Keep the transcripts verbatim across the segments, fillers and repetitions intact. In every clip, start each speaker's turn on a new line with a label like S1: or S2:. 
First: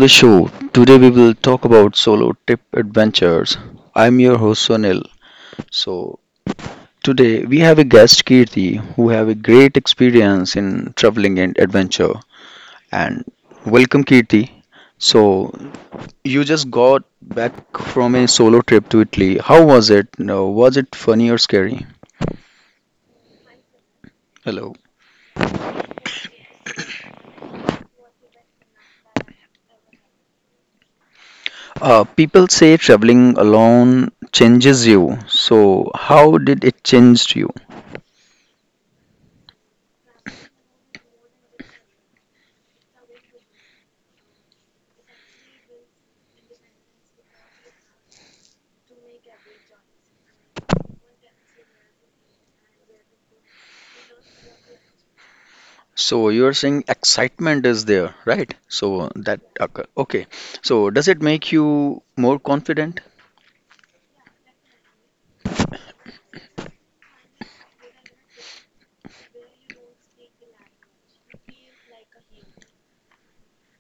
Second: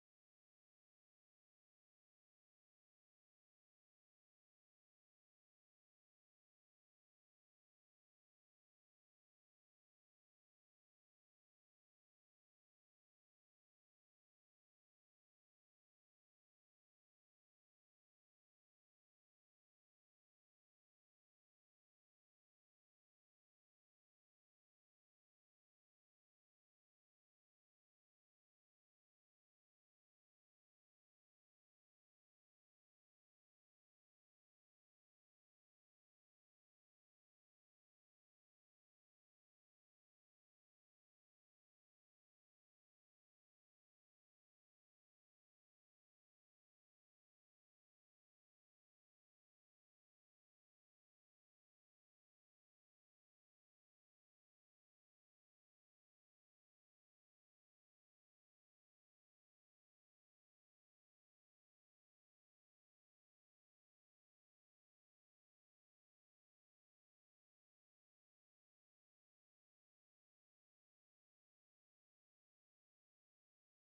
S1: the show. Today we will talk about solo trip adventures. I'm your host Sonil. So today we have a guest Kirti who have a great experience in traveling and adventure. And welcome Kirti. So you just got back from a solo trip to Italy. How was it? No, was it funny or scary? Hello. Uh, people say traveling alone changes you. So how did it change you? So you're saying excitement is there, right? So that occur. Okay. So does it make you more confident?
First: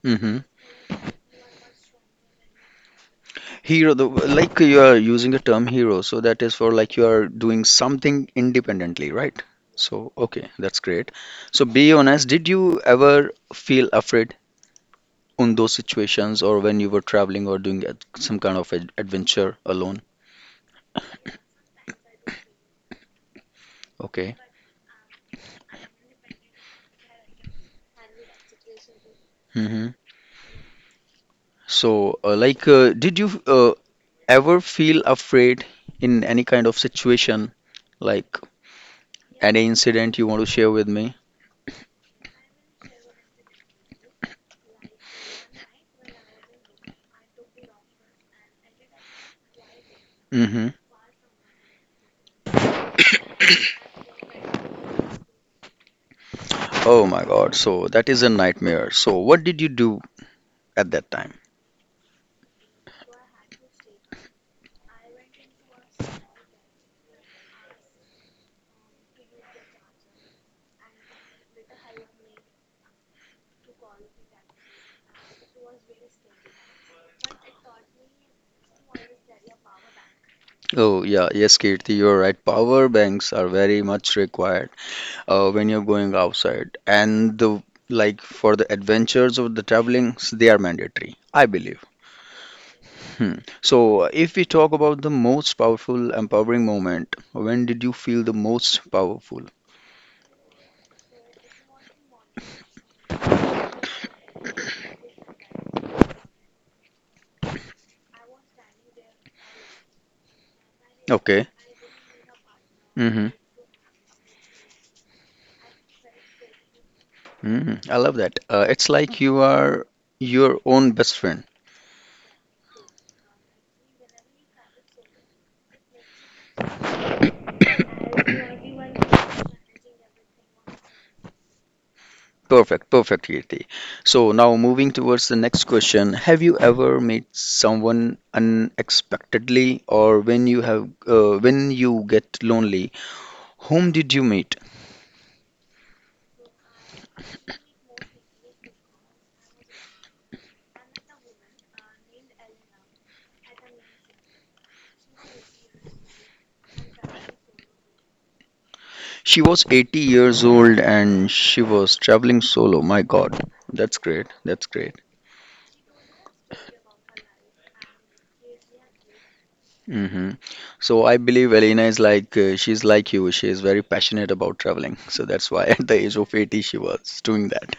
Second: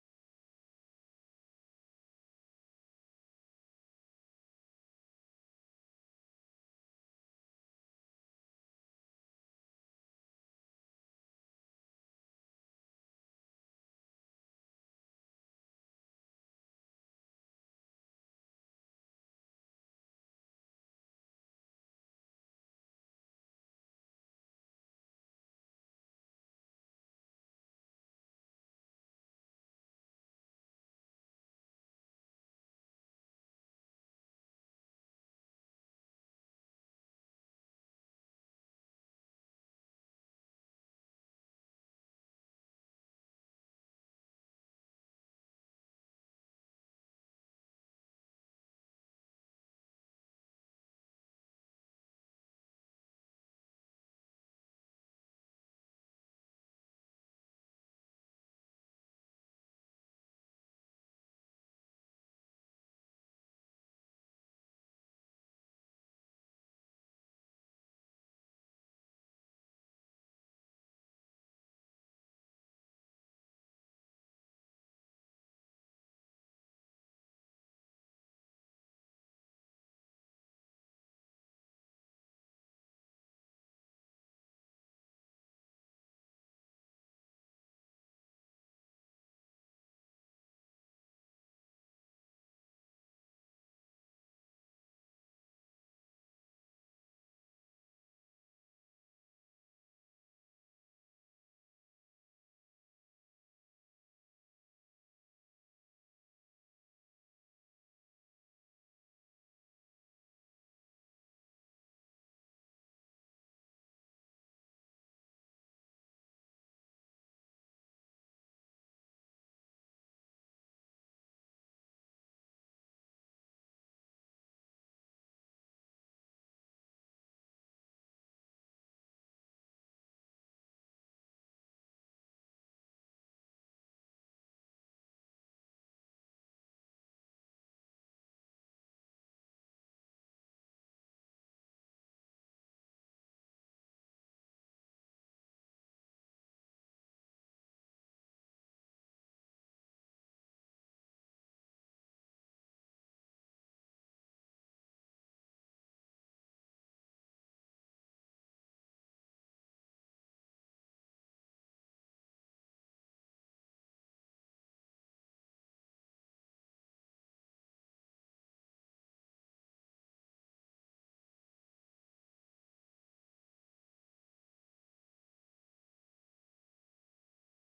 S1: Mm-hmm. Hero, the, like you are using the term hero, so that is for like you are doing something independently, right? So okay, that's great. So be honest, did you ever feel afraid in those situations or when you were traveling or doing ad- some kind of ad adventure alone? Okay. Mm-hmm. So, uh, like, uh, did you uh, ever feel afraid in any kind of situation, like any incident you want to share with me? Mm-hmm. Oh my God. So that is a nightmare. So what did you do at that time? Oh yeah, yes, Kirti, you're right. Power banks are very much required uh, when you're going outside, and the like for the adventures of the travelings, they are mandatory, I believe. Hmm. So if we talk about the most powerful empowering moment, when did you feel the most powerful? Okay. Mm-hmm. Mm, I love that. Uh, it's like you are your own best friend. Perfect, perfect, Kirti. So now moving towards the next question. Have you ever met someone unexpectedly, or when you have uh, when you get lonely, whom did you meet? She was eighty years old and she was traveling solo. My God, that's great. That's great. Hmm. So I believe Elena is like uh, she's like you. She is very passionate about traveling. So that's why at the age of eighty she was doing that.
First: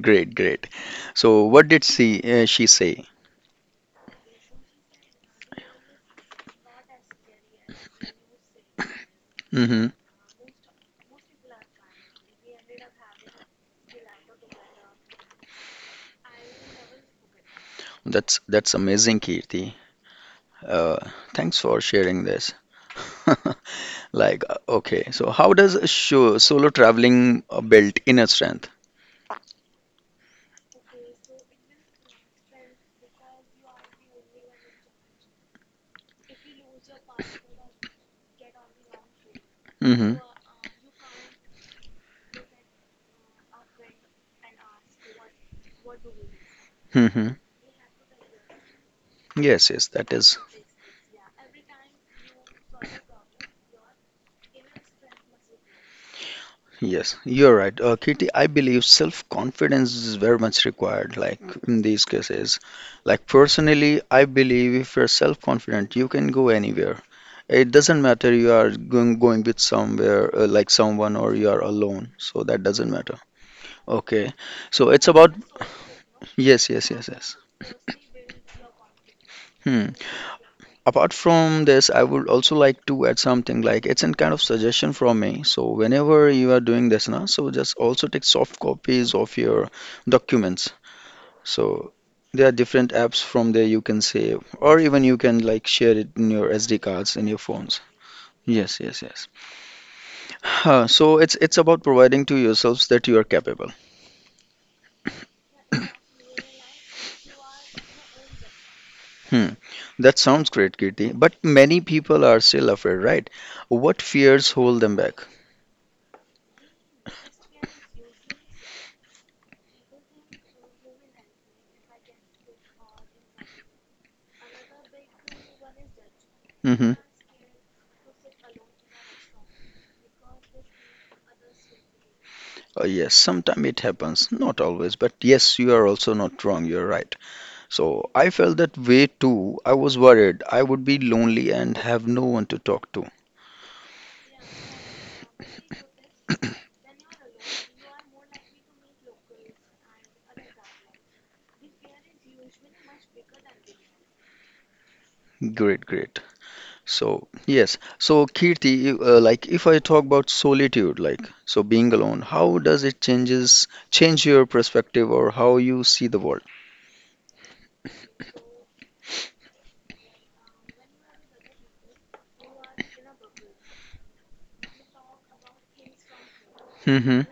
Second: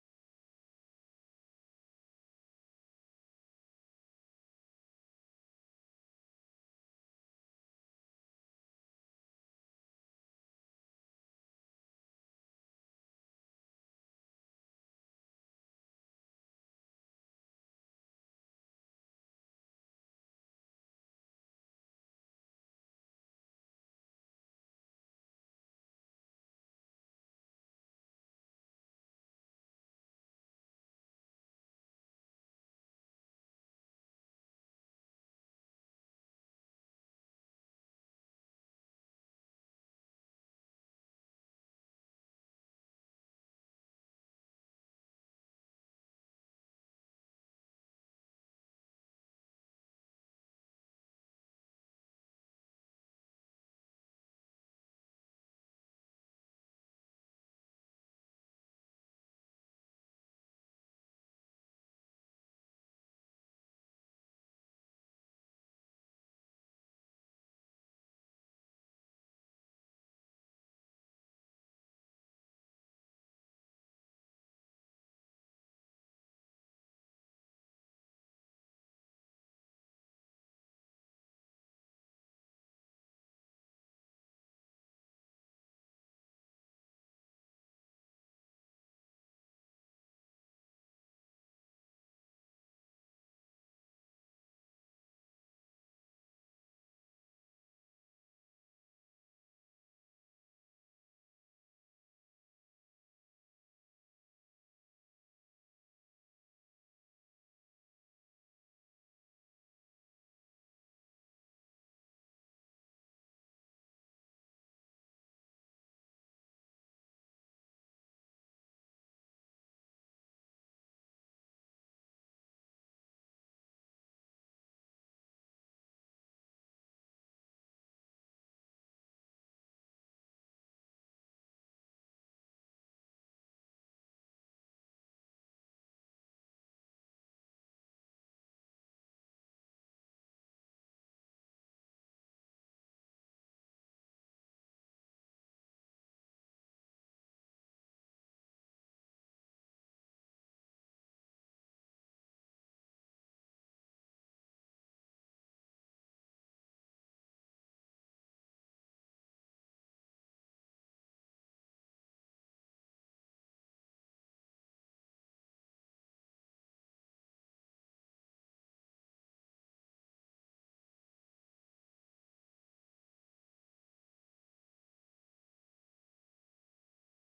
S1: Great, great. So what did she uh, she say? Hmm. That's that's amazing, Kirti. Uh, Thanks for sharing this. Like, uh, okay. So how does a sho- solo traveling uh, build inner strength? Hmm. Hmm. Yes, yes, that is. Yes, you're right. Uh, Kitty, I believe self-confidence is very much required, like in these cases. Like personally, I believe if you're self-confident, you can go anywhere. It doesn't matter you are going going with somewhere uh, like someone or you are alone. So that doesn't matter. Okay. So it's about yes, yes, yes, yes. Hmm. Apart from this, I would also like to add something like it's an kind of suggestion from me. So whenever you are doing this now, so just also take soft copies of your documents. So there are different apps from there you can save, or even you can like share it in your S D cards in your phones. Yes, yes, yes. Huh, so it's it's about providing to yourselves that you are capable. Hmm. That sounds great, Kirti. But many people are still afraid, right? What fears hold them back? Mm-hmm. Uh, yes, sometimes it happens. Not always, but yes, you are also not wrong. You're right. So I felt that way too. I was worried I would be lonely and have no one to talk to. Great, great. So, yes. So, Kirti, you- uh, like if I talk about solitude, like so being alone, how does it changes change your perspective or how you see the world? Hmm.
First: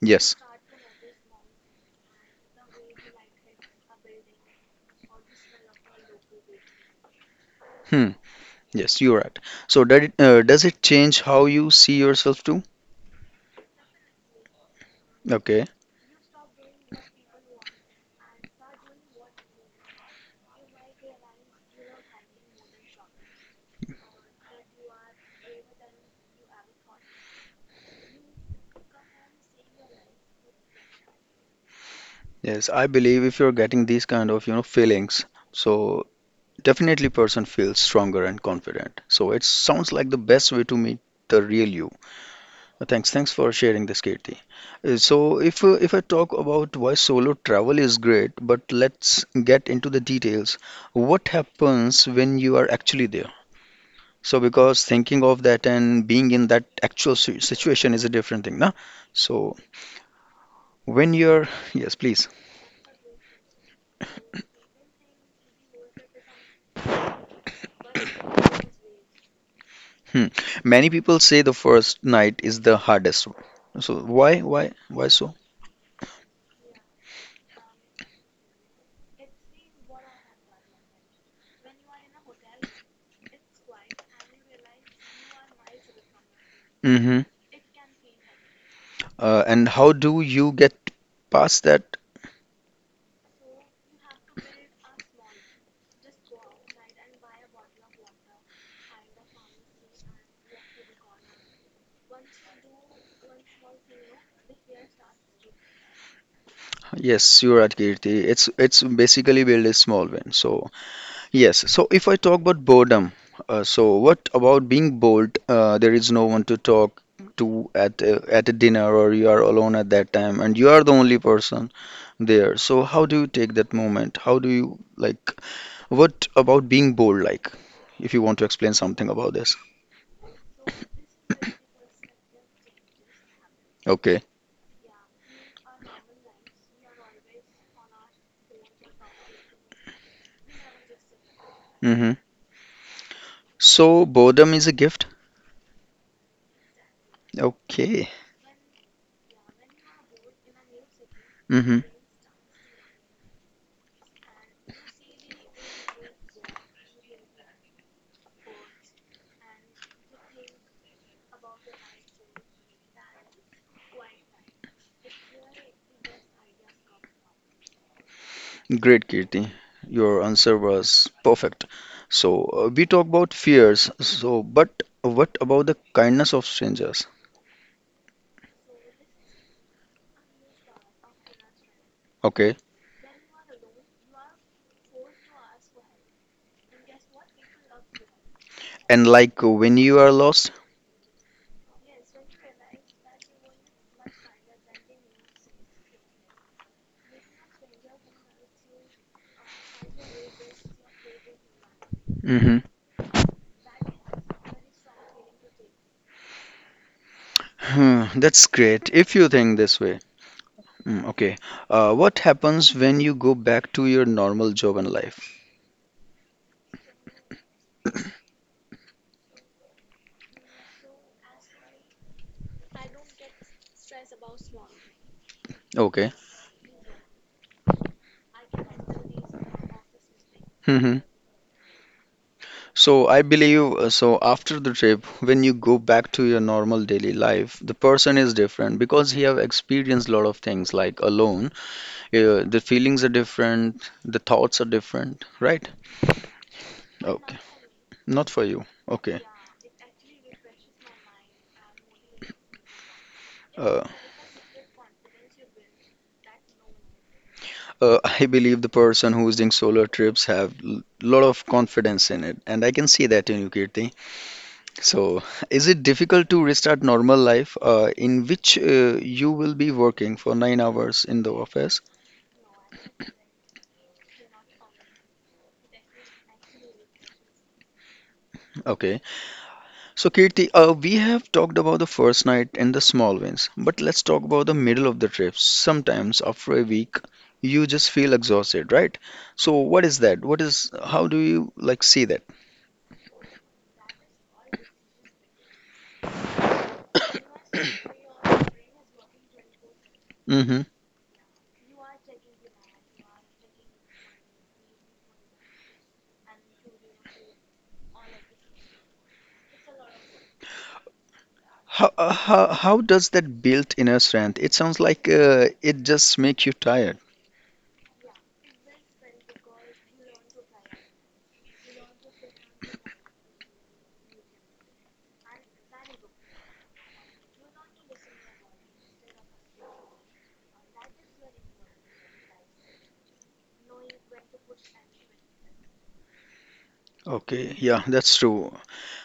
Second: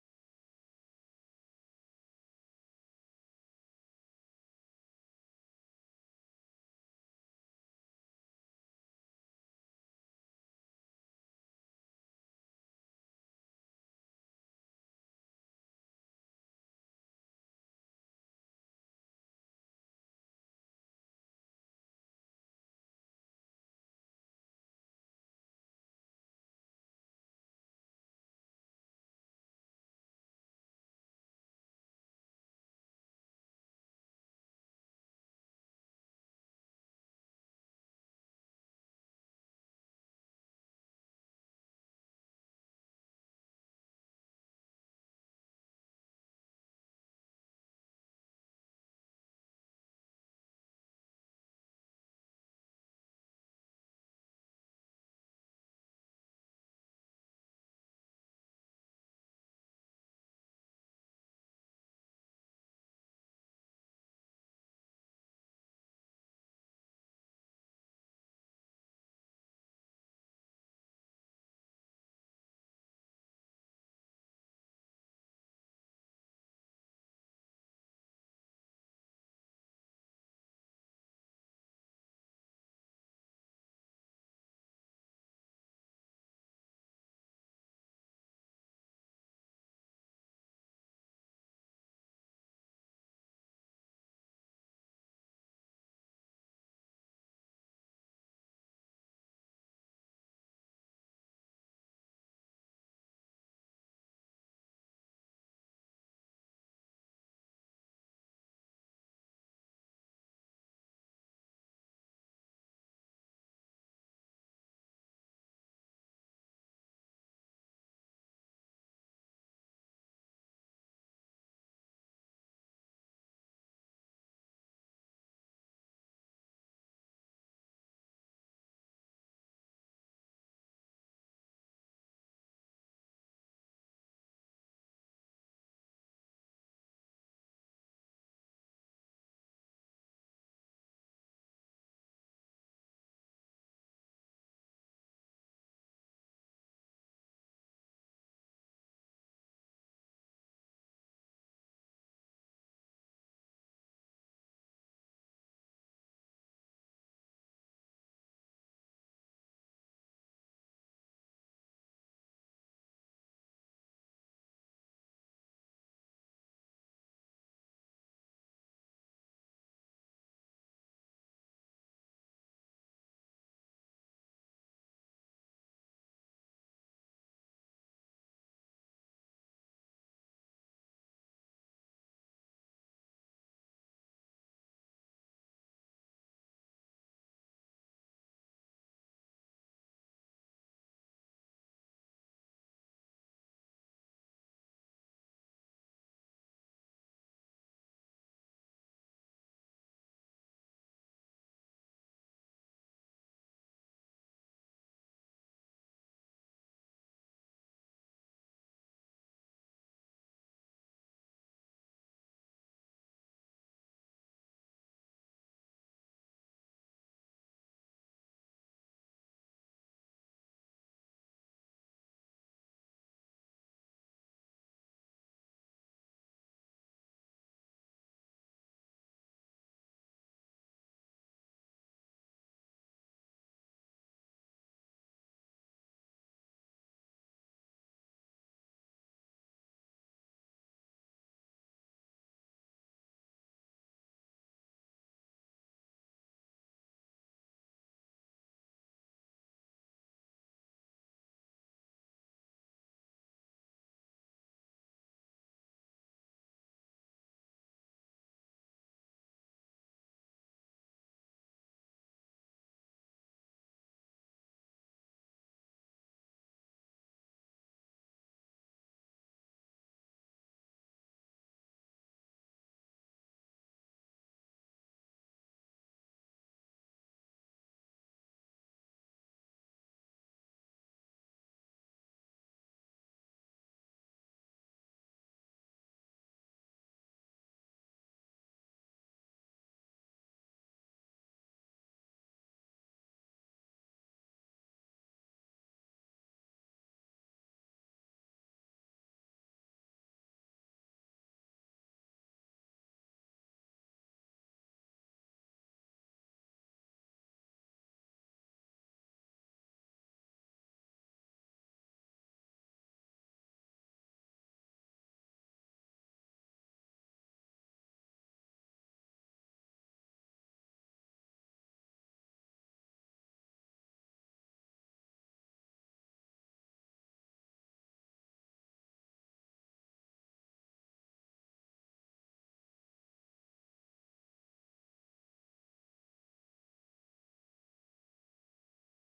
S1: Yes. Hmm. Yes, you're right. So, did it, uh, does it change how you see yourself too? Okay. Yes, I believe if you're getting these kind of, you know, feelings, so definitely person feels stronger and confident. So, it sounds like the best way to meet the real you. Uh, Thanks, thanks for sharing this, Kirti. Uh, So, if uh, if I talk about why solo travel is great, but let's get into the details. What happens when you are actually there? So, because thinking of that and being in that actual si- situation is a different thing, na? So, when you're yes, please. Hmm. Many people say the first night is the hardest one. So, why, why, why so? Mm-hmm. Uh, and how do you get past that? Yes, you're right, Kirti. It's it's basically build a small win. So yes. So if I talk about boredom, uh, so what about being bored? Uh, there is no one to talk to at a, at a dinner, or you are alone at that time, and you are the only person there. So how do you take that moment? How do you like? What about being bored like? If you want to explain something about this. Okay. Mm-hmm. So boredom is a gift. Okay. Mm-hmm. Great, Kirti. Your answer was perfect. So, uh, we talk about fears. So, but what about the kindness of strangers? Okay. And like uh, when you are lost? Mm-hmm. Hmm, that's great if you think this way. Mm, okay. Uh, what happens when you go back to your normal job and life? Okay. Hmm. So I believe uh, so after the trip, when you go back to your normal daily life, the person is different because he have experienced a lot of things like alone. Yeah, the feelings are different, the thoughts are different, right? Okay. Not for you. Okay. Uh, uh, I believe the person who's doing solo trips have l lot of confidence in it, and I can see that in you, Kirti. So, is it difficult to restart normal life, uh, in which uh, you will be working for nine hours in the office? Okay. So, Kirti, uh, we have talked about the first night and the small wins, but let's talk about the middle of the trip. Sometimes after a week, you just feel exhausted, right? So, what is that? What is, how do you like see that? Mm-hmm. How, uh, how, how does that built inner strength? It sounds like uh, it just makes you tired. Okay, yeah, that's true.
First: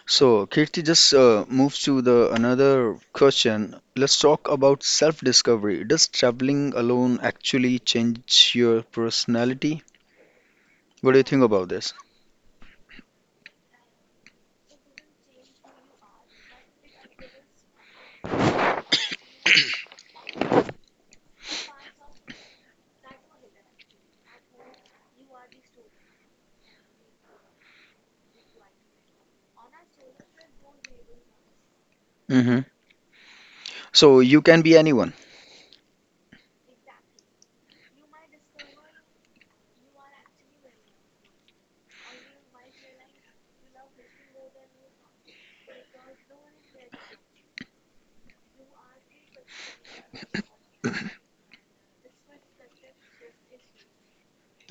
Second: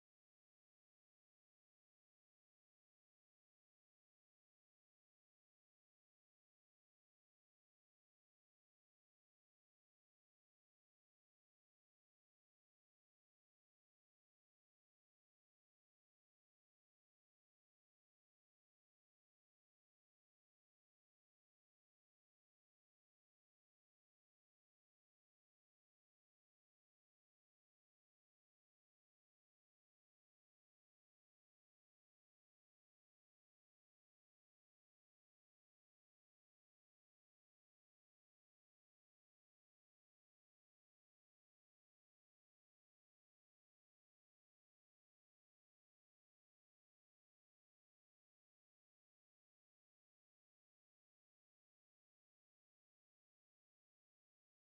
S1: So, Kirti just uh, moves to the another question. Let's talk about self-discovery. Does traveling alone actually change your personality? What do you think about this? Hmm. So you can be anyone.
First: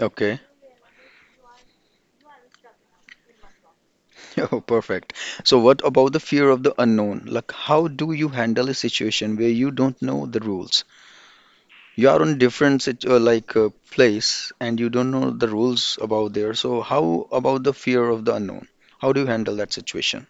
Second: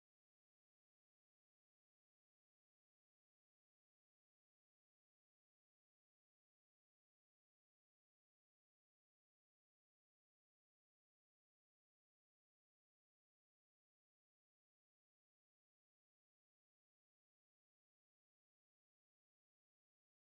S1: Okay. Oh, perfect. So what about the fear of the unknown? Like, how do you handle a situation where you don't know the rules? You are on different sit- uh, like uh, place and you don't know the rules about there. So how about the fear of the unknown? How do you handle that situation?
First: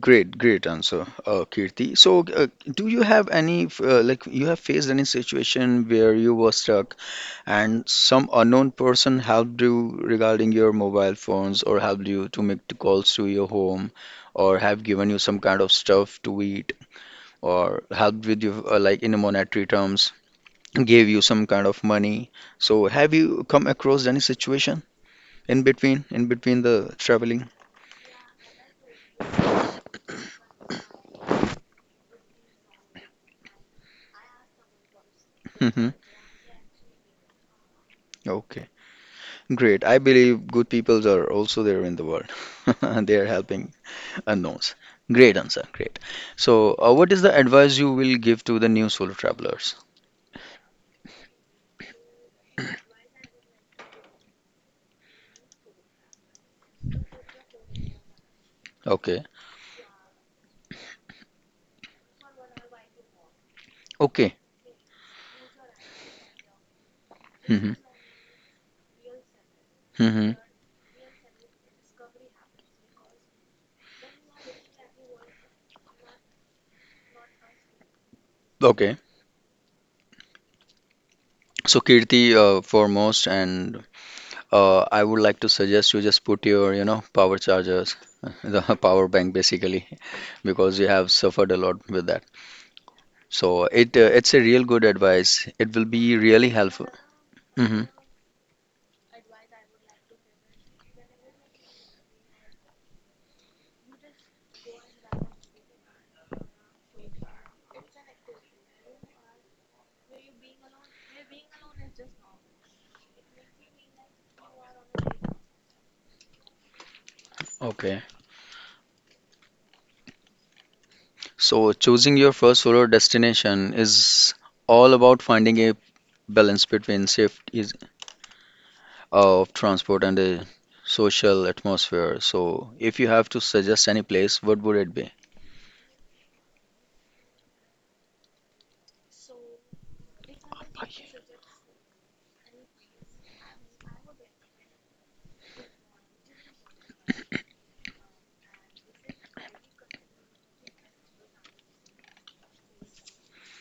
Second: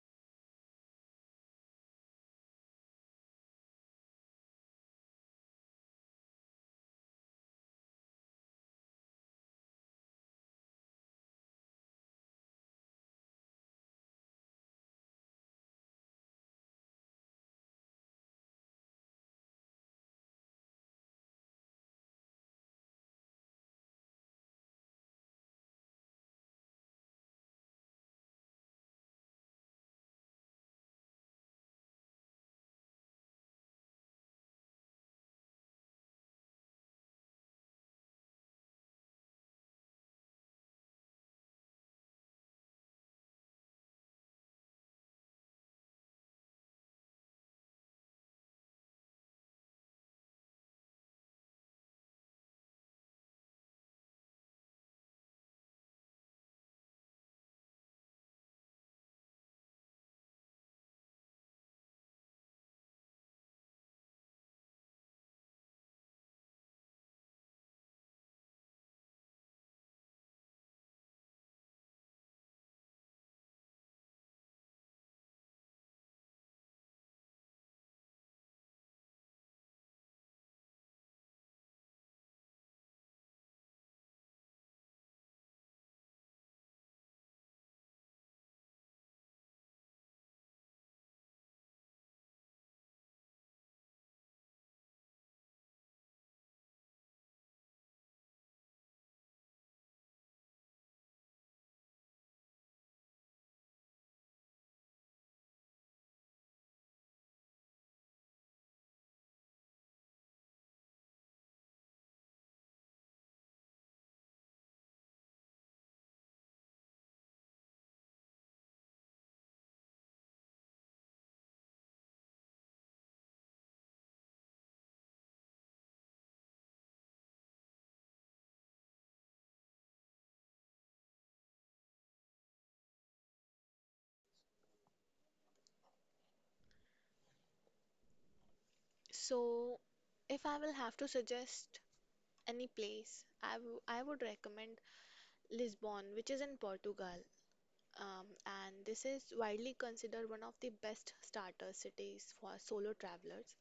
S1: Great, great answer, uh, Kirti. So, uh, do you have any f- uh, like you have faced any situation where you were stuck and some unknown person helped you regarding your mobile phones or helped you to make the calls to your home or have given you some kind of stuff to eat or helped with you uh, like in monetary terms, gave you some kind of money. So, have you come across any situation in between in between the traveling? Hmm. Okay. Great. I believe good peoples are also there in the world. They are helping unknowns. Great answer. Great. So, uh, what is the advice you will give to the new solo travelers? Okay. Okay. Hmm. Hmm. Okay. So, Kirti, uh, foremost, and uh, I would like to suggest you just put your, you know, power chargers, the power bank basically, because you have suffered a lot with that. So, it uh, it's a real good advice. It will be really helpful. Hmm. Okay. So, choosing your first solo destination is all about finding a balance between safety uh, of transport and the social atmosphere. So, if you have to suggest any place, what would it be?
S2: So, if I will have to suggest any place, I w- I would recommend Lisbon, which is in Portugal. Um, and this is widely considered one of the best starter cities for solo travelers,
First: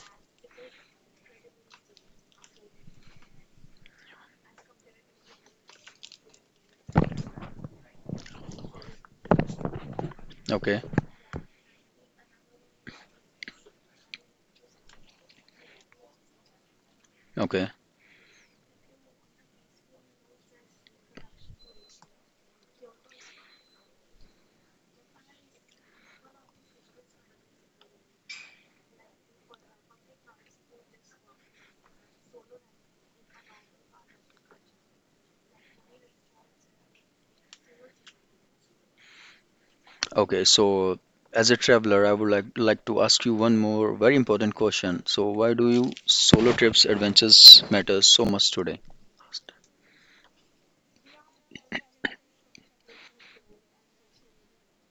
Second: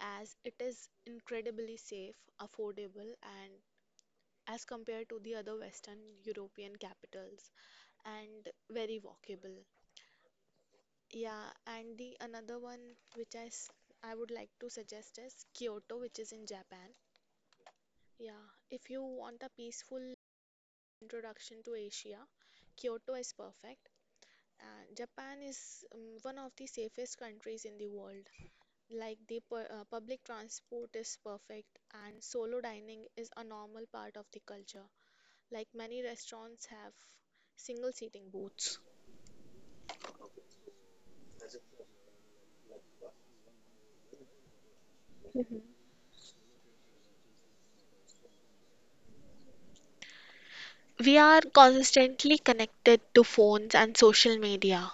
S2: as it is incredibly safe, affordable, and as compared to the other Western European capitals, and very walkable.
S1: Okay,
S2: Yeah, and the another one which I, s- I would like to suggest is Kyoto, which is in Japan.
S1: okay,
S2: Yeah, if you want a peaceful introduction to Asia, Kyoto is perfect. And Japan is um, one of the safest countries in the world. Like the pu- uh, public transport is perfect, and solo dining is a normal part of the culture. Like many restaurants have single seating booths.
S1: okay. So, as a traveler, I would like like to ask you one more very important question. So, why do you solo trips adventures matter so much today?
S2: We are constantly connected to phones and social media.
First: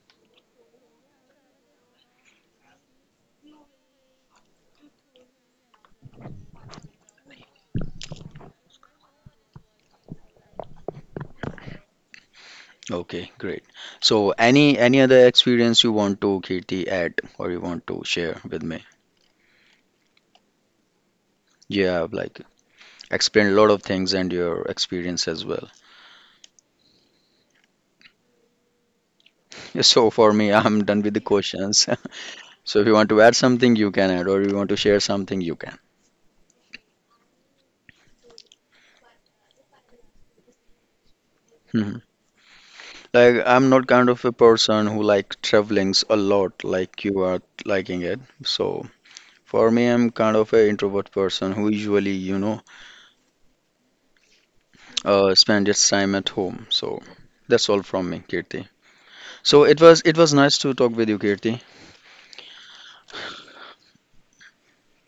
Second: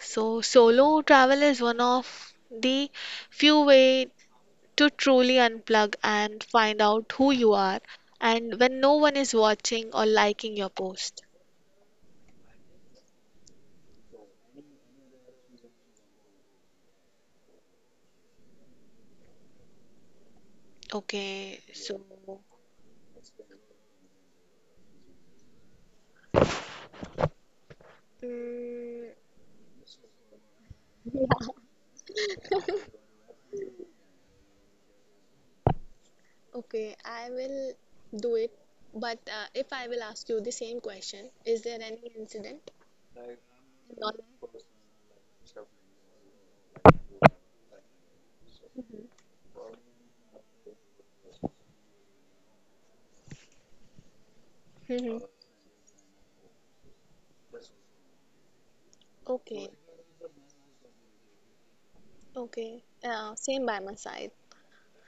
S2: So, solo travel is one of the few way to truly unplug and find out who you are and when no one is watching or liking your post.
S1: Okay, great. So, any any other experience you want to Kirti add or you want to share with me?
S2: Okay, so
S1: Yeah, like. Explained a lot of things and your experience as well.
S2: mm,
S1: So for me, I'm done with the
S2: yeah.
S1: questions. So if you want to add something, you can add, or you want to share something, you can.
S2: Okay, I will do it. But uh, if I will ask you the same question, is there
S1: Mhm.
S2: any incident?
S1: Like I'm not kind
S2: Not.
S1: of a person who like travelings a lot, like you are liking it. So for me, I'm kind of a introvert person who usually, you know,
S2: Mhm.
S1: uh, spend its time at home. So that's all from me, Kirti. So
S2: Okay,
S1: it was it was nice to talk with you, Kirti.
S2: okay. Uh, same by my side.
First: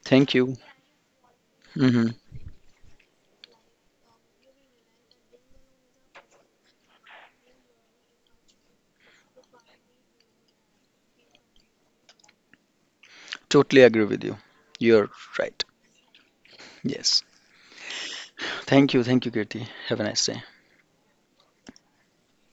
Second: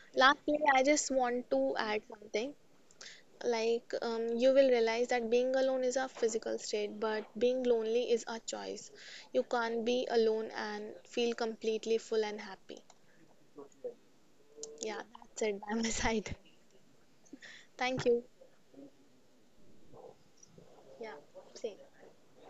S1: Thank you.
S2: Lastly, I just want to add
S1: Hmm.
S2: something. Like um, you will realize that being alone is a physical state, but being lonely is a choice. You can't be alone and feel completely full and happy.
S1: Totally agree with you.
S2: Yeah,
S1: You're
S2: that's it
S1: right.
S2: by my side.
S1: Yes.
S2: Thank you.
S1: Thank you. Thank you, Kirti. Have a nice day.
S2: Yeah, same.